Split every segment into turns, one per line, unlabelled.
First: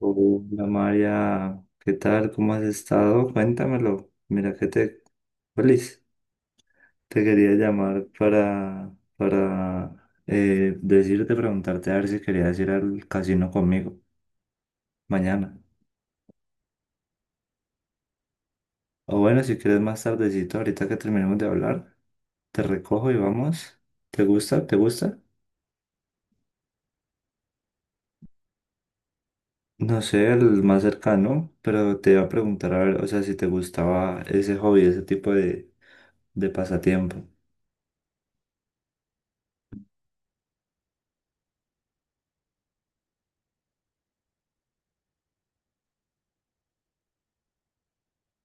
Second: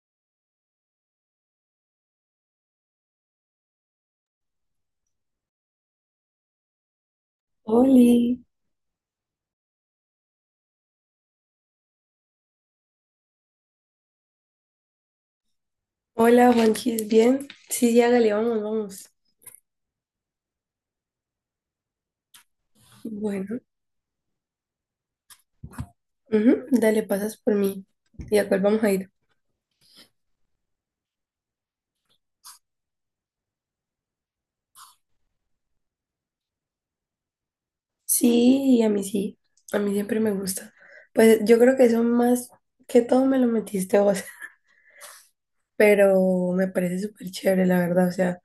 Hola María, ¿qué tal? ¿Cómo has estado? Cuéntamelo. Mira que te... Feliz. Te quería llamar
Oli.
para decirte, preguntarte a ver si querías ir al casino conmigo mañana.
Hola, Juanchis, ¿bien? Sí, ya, dale, vamos, vamos.
O bueno, si quieres más tardecito, ahorita que terminemos de hablar, te recojo y
Bueno,
vamos. ¿Te gusta? ¿Te gusta?
ujú, dale, pasas por mí. ¿Y a cuál vamos a ir?
No sé, el más cercano, pero te iba a preguntar a ver, o sea, si te gustaba ese hobby, ese tipo de pasatiempo.
Sí. A mí siempre me gusta. Pues yo creo que eso más que todo me lo metiste vos, pero me parece súper chévere, la verdad. O sea,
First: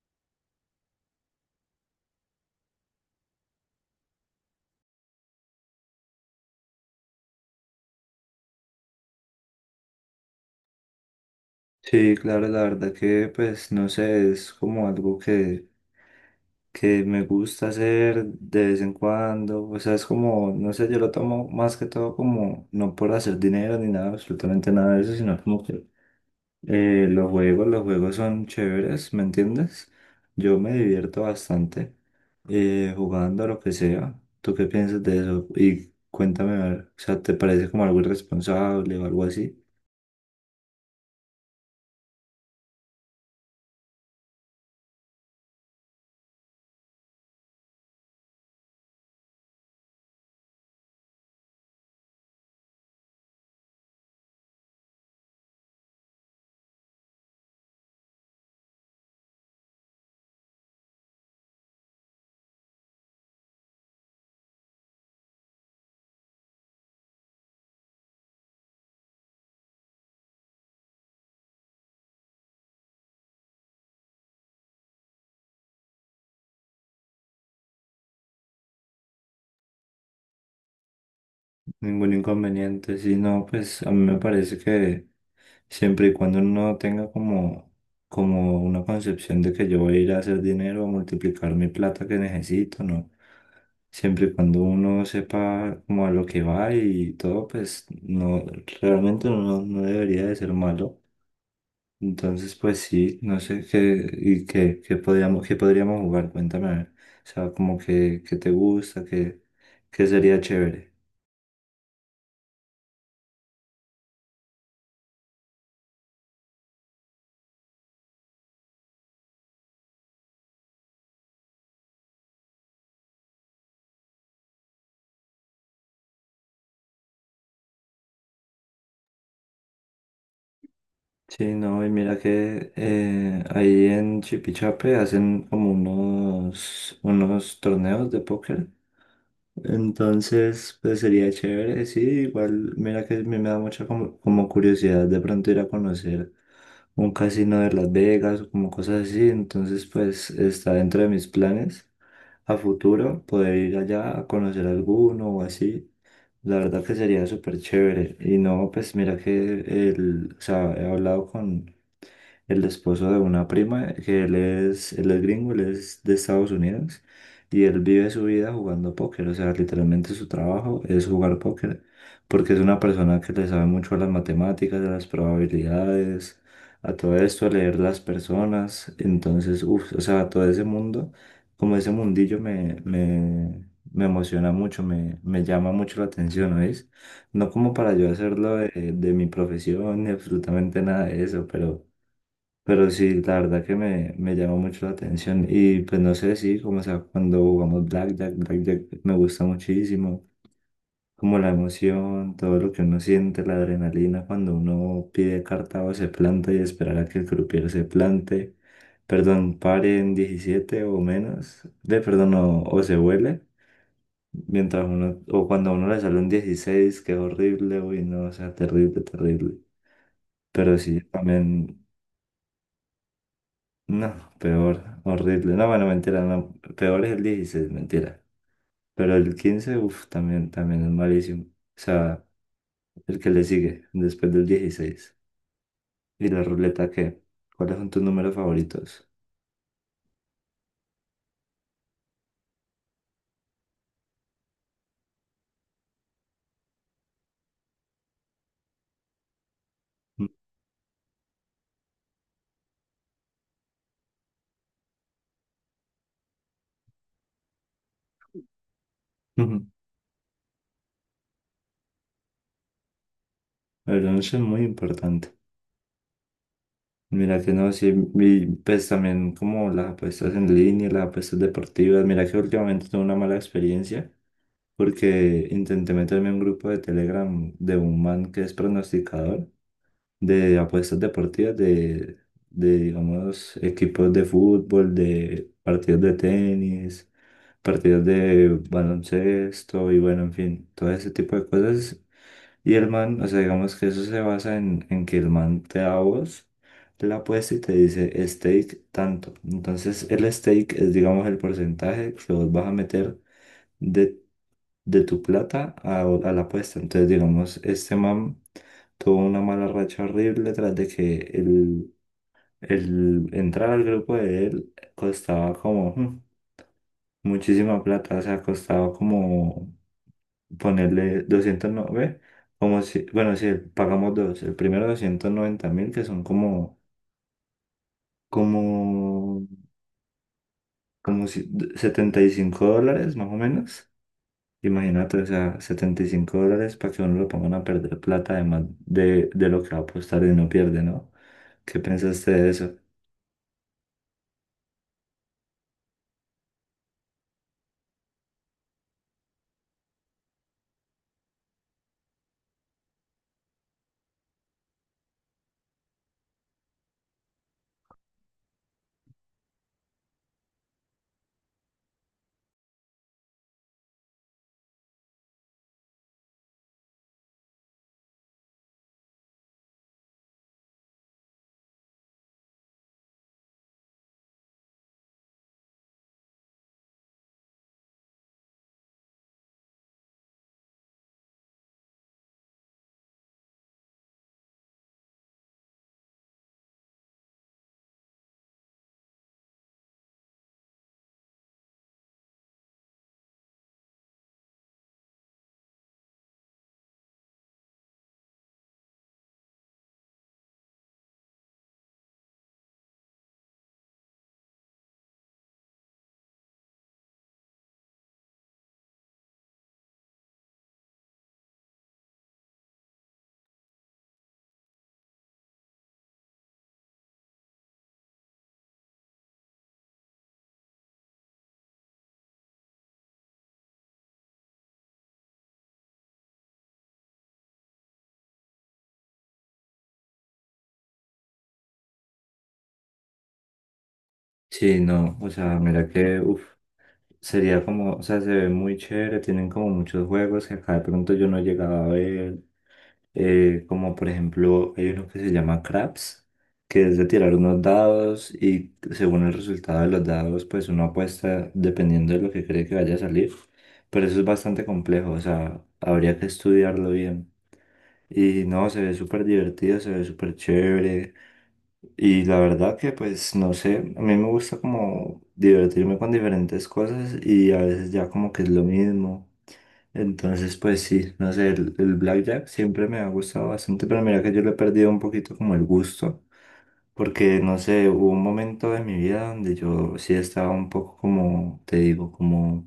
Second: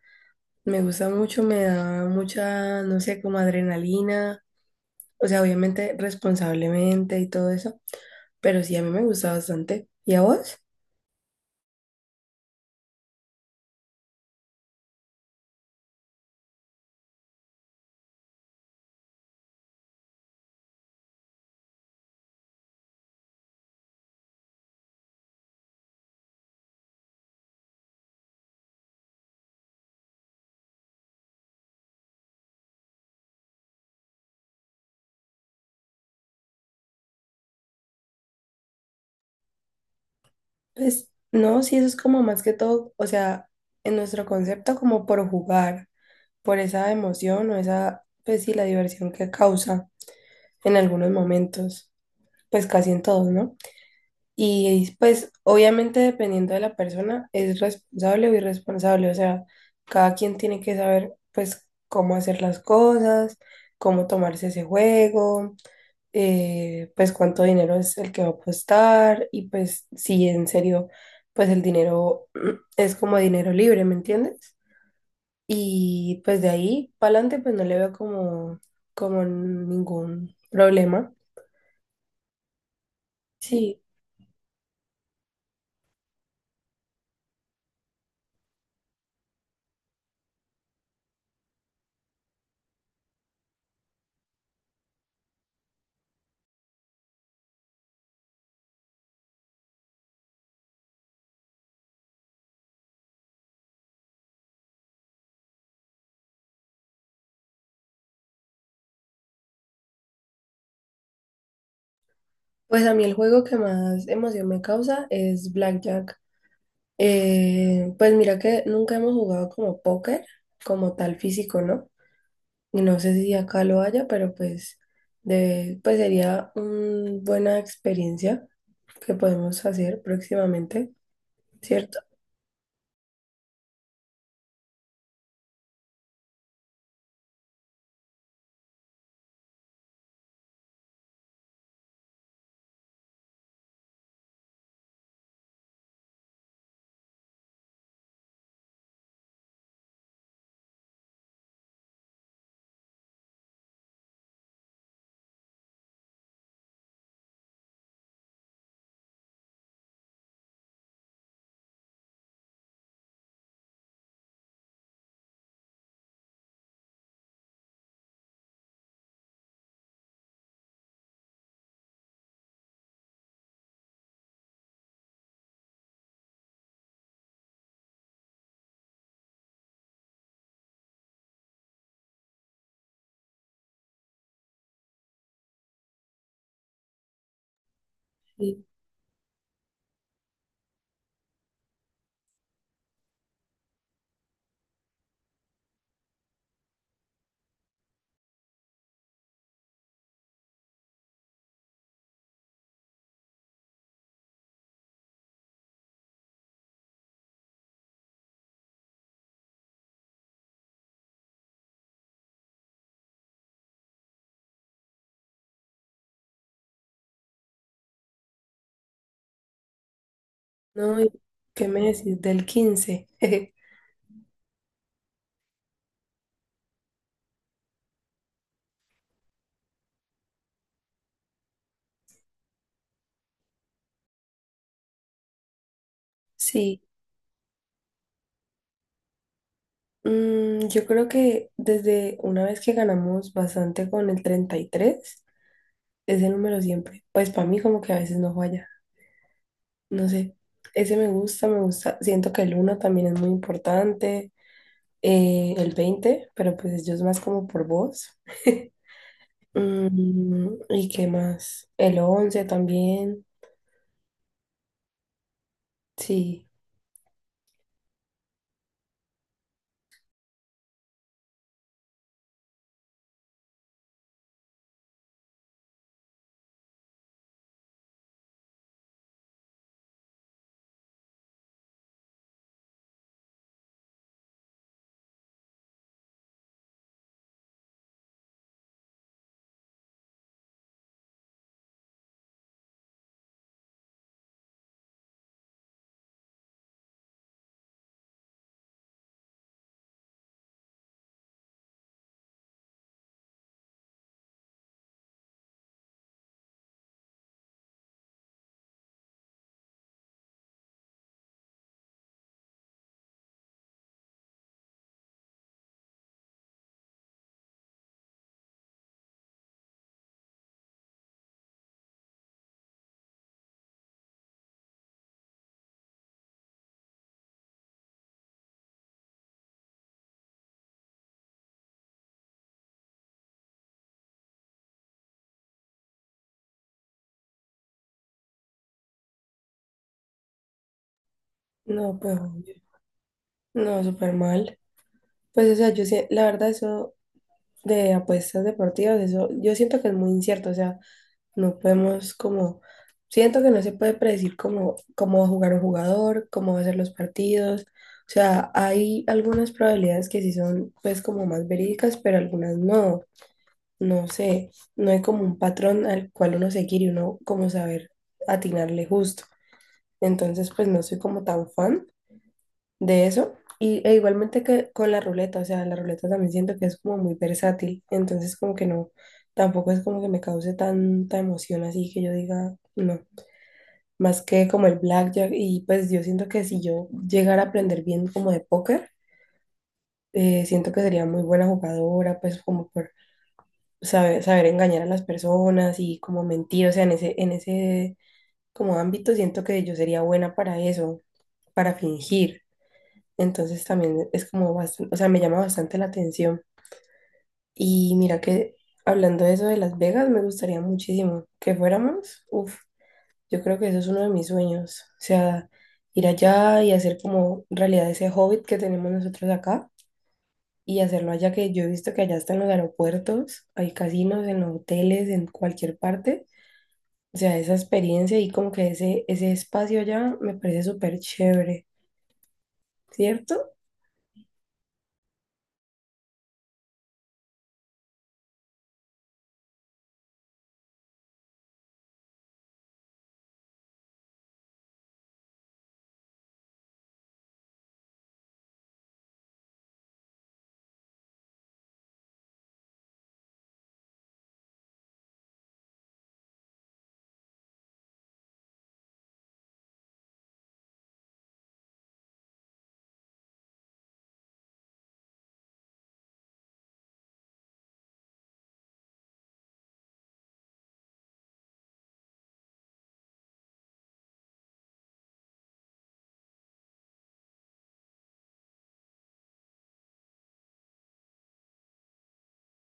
me gusta mucho, me da mucha, no sé, como adrenalina. O sea, obviamente responsablemente y todo eso, pero sí, a mí me gusta bastante. ¿Y a vos?
Sí, claro, la verdad que pues no sé, es como algo que me gusta hacer de vez en cuando, o sea, es como, no sé, yo lo tomo más que todo como, no por hacer dinero ni nada, absolutamente nada de eso, sino como que los juegos son chéveres, ¿me entiendes? Yo me divierto bastante jugando a lo que sea. ¿Tú qué piensas de eso? Y cuéntame, a ver, o sea, ¿te parece como algo irresponsable o algo así?
Pues no, sí, eso es como más que todo, o sea, en nuestro concepto como por jugar, por esa emoción o esa, pues sí, la diversión que causa en algunos momentos, pues casi en todos, ¿no? Y pues obviamente dependiendo de la persona es responsable o irresponsable, o sea, cada quien tiene que saber pues cómo hacer las cosas, cómo tomarse ese juego, pues cuánto dinero es el que va a apostar y pues si en serio, pues el dinero es como dinero libre, ¿me entiendes? Y pues de ahí para adelante pues no le veo como ningún problema.
Ningún inconveniente, sino pues
Sí,
a mí me parece que siempre y cuando no tenga como, como una concepción de que yo voy a ir a hacer dinero, a multiplicar mi plata que necesito, ¿no? Siempre y cuando uno sepa como a lo que va y todo, pues no, realmente no, no debería de ser malo. Entonces, pues sí, no sé qué, y qué, qué podríamos jugar, cuéntame, a ver. O sea, como que, qué te gusta, qué sería chévere.
pues a mí el juego que más emoción me causa es Blackjack. Pues mira que nunca hemos jugado como póker, como tal físico, ¿no? No sé si acá lo haya, pero pues, pues sería una buena experiencia que podemos hacer próximamente,
Sí, no, y
¿cierto?
mira que ahí en Chipichape hacen como unos torneos de póker. Entonces, pues sería chévere, sí, igual, mira que a mí me da mucha como, como curiosidad de pronto ir a conocer un casino de Las Vegas o como cosas así. Entonces, pues está dentro de mis planes a futuro poder ir allá a conocer alguno o así. La verdad que sería súper chévere. Y no, pues mira que el, o sea, he hablado con el esposo de una prima, que él es gringo, él es de Estados Unidos, y él vive su vida jugando póker, o sea, literalmente su trabajo es jugar póker, porque es una persona que le sabe mucho a las matemáticas, a las probabilidades, a todo esto, a leer las personas, entonces, uff, o sea, todo ese mundo como ese mundillo me emociona mucho, me llama mucho la atención, ¿no es? No como para yo hacerlo
Y,
de mi profesión ni absolutamente nada de eso, pero sí, la verdad que me llama mucho la atención. Y pues no sé, sí, como o sea, cuando jugamos Blackjack, Blackjack me gusta muchísimo, como la emoción, todo lo que uno siente, la adrenalina cuando uno pide carta o se planta y esperar a que el croupier se plante perdón, pare en 17 o menos, de perdón, o se huele, mientras uno, o cuando a uno le sale un 16 que es horrible, uy, no, o sea, terrible, terrible. Pero
no,
sí,
¿qué me
también,
decís del 15?
no, peor, horrible. No, bueno, mentira, no, peor es el 16 mentira. Pero el 15 uff, también es malísimo. O sea, el que le sigue después del 16. ¿Y la
Sí,
ruleta qué? ¿Cuáles son tus números favoritos?
yo creo que desde una vez que ganamos bastante con el 33, ese número siempre, pues para mí como que a veces no falla, no sé, ese me gusta, siento que el uno también es muy importante, el 20, pero pues yo es más como por voz.
Ujú.
¿Y qué más? El 11 también.
El 11 es muy importante.
Sí,
Mira que no, sí, y pues también como las apuestas en línea, las apuestas deportivas, mira que últimamente tuve una mala experiencia porque intenté meterme en un grupo de Telegram de un man que es pronosticador de apuestas deportivas de digamos, equipos de fútbol, de partidos de tenis, partidos de baloncesto y bueno, en fin, todo ese tipo de cosas y el man, o sea, digamos que eso se basa en que el man te da a vos la apuesta y te dice stake tanto. Entonces, el stake es, digamos, el porcentaje que vos vas a meter de, de tu plata a la apuesta. Entonces, digamos, este man tuvo una mala racha horrible tras de que el entrar al grupo de él costaba como muchísima plata, o sea, costaba como ponerle 209, como si, bueno, si pagamos dos, el primero 290.000, que son como, como si, 75 dólares más o menos. Imagínate, o sea, 75 dólares para que uno lo pongan a perder plata, además de lo que va a apostar y no pierde, ¿no? ¿Qué
no, pues
pensaste de
obvio.
eso?
No, súper mal. Pues o sea, la verdad eso de apuestas deportivas, eso yo siento que es muy incierto, o sea, no podemos como, siento que no se puede predecir cómo va a jugar un jugador, cómo va a ser los partidos. O sea, hay algunas probabilidades que sí son pues como más verídicas, pero algunas no. No sé, no hay como un patrón al cual uno seguir y uno como saber atinarle justo. Entonces, pues no soy como tan fan de eso. Y igualmente que con la ruleta, o sea, la ruleta también siento que es como muy versátil. Entonces, como que no, tampoco es como que me cause tanta emoción así que yo diga, no. Más que como el blackjack. Y pues yo siento que si yo llegara a aprender bien como de póker, siento que sería muy buena jugadora, pues como por saber engañar a las personas y como mentir. O sea, en ese como ámbito siento que yo sería buena para eso, para fingir. Entonces también es como bastante, o sea, me llama bastante la atención. Y mira que hablando de eso de Las Vegas, me gustaría muchísimo que fuéramos. Uf, yo creo que eso es uno de mis sueños. O sea, ir allá y hacer como realidad ese hobbit que tenemos nosotros acá y hacerlo allá, que yo he visto que allá están los aeropuertos, hay casinos, en los hoteles, en cualquier parte. O sea, esa experiencia y como que ese espacio allá me parece súper chévere, ¿cierto?
Sí, no, o sea, mira que, uf, sería como, o sea, se ve muy chévere, tienen como muchos juegos que acá de pronto yo no llegaba a ver, como por ejemplo, hay uno que se llama Craps, que es de tirar unos dados y según el resultado de los dados, pues uno apuesta dependiendo de lo que cree que vaya a salir. Pero eso es bastante complejo, o sea, habría que estudiarlo bien. Y no, se ve súper divertido, se ve súper chévere. Y la verdad que pues no sé, a mí me gusta como divertirme con diferentes cosas y a veces ya como que es lo mismo. Entonces, pues sí, no sé, el blackjack siempre me ha gustado bastante, pero mira que yo le he perdido un poquito como el gusto, porque no sé, hubo un momento de mi vida donde yo sí estaba un poco como, te digo, como,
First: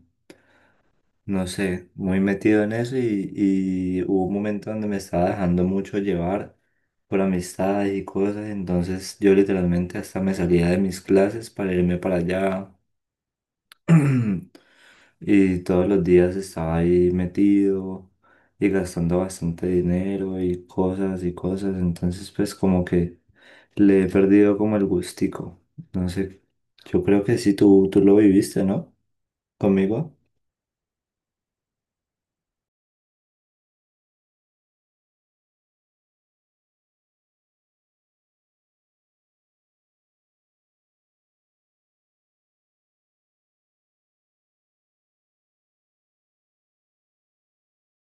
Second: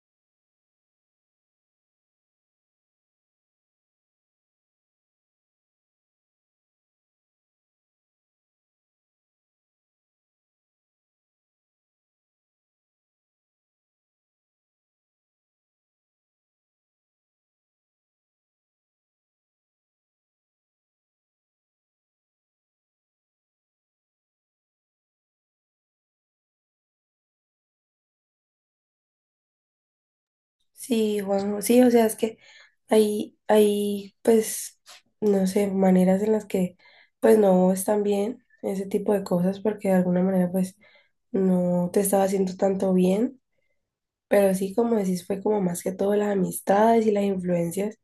no sé, muy metido en eso y hubo un momento donde me estaba dejando mucho llevar por amistades y cosas, entonces yo literalmente hasta me salía de mis clases para irme para allá. Y todos los días estaba ahí metido y gastando bastante dinero y cosas y cosas. Entonces, pues como que le he perdido como el gustico. No sé, yo creo que sí, tú lo viviste, ¿no? Conmigo.
Sí, Juan, sí, o sea, es que hay, pues, no sé, maneras en las que, pues, no están bien ese tipo de cosas, porque de alguna manera, pues, no te estaba haciendo tanto bien, pero sí, como decís, fue como más que todo las amistades y las influencias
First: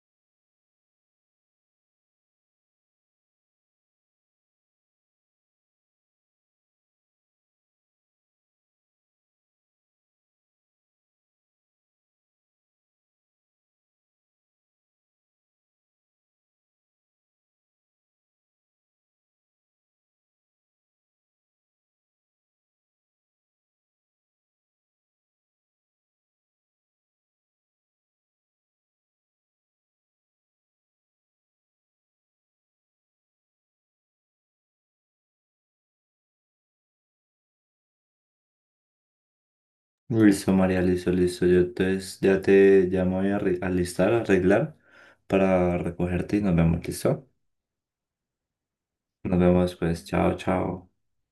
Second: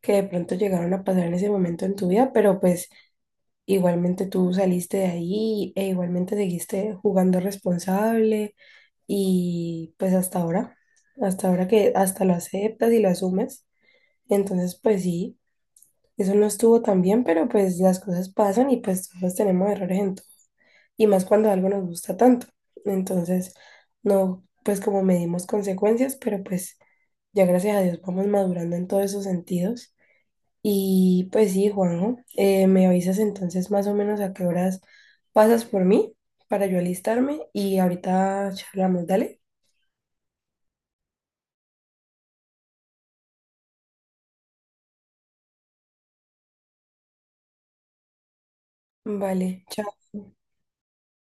que de pronto llegaron a pasar en ese momento en tu vida, pero pues, igualmente tú saliste de ahí e igualmente seguiste jugando responsable y, pues, hasta ahora que hasta lo aceptas y lo asumes. Entonces, pues sí, eso no estuvo tan bien, pero pues las cosas pasan y pues todos tenemos errores en todo. Y más cuando algo nos gusta tanto. Entonces, no, pues como medimos consecuencias, pero pues ya gracias a Dios vamos madurando en todos esos sentidos. Y pues sí, Juanjo, me avisas entonces más o menos a qué horas pasas por mí para yo alistarme y ahorita charlamos, dale.
Listo, María, listo, listo. Yo entonces ya te llamo voy a alistar, a arreglar para recogerte y nos vemos, ¿listo? Nos
Vale,
vemos pues,
chao.
chao, chao.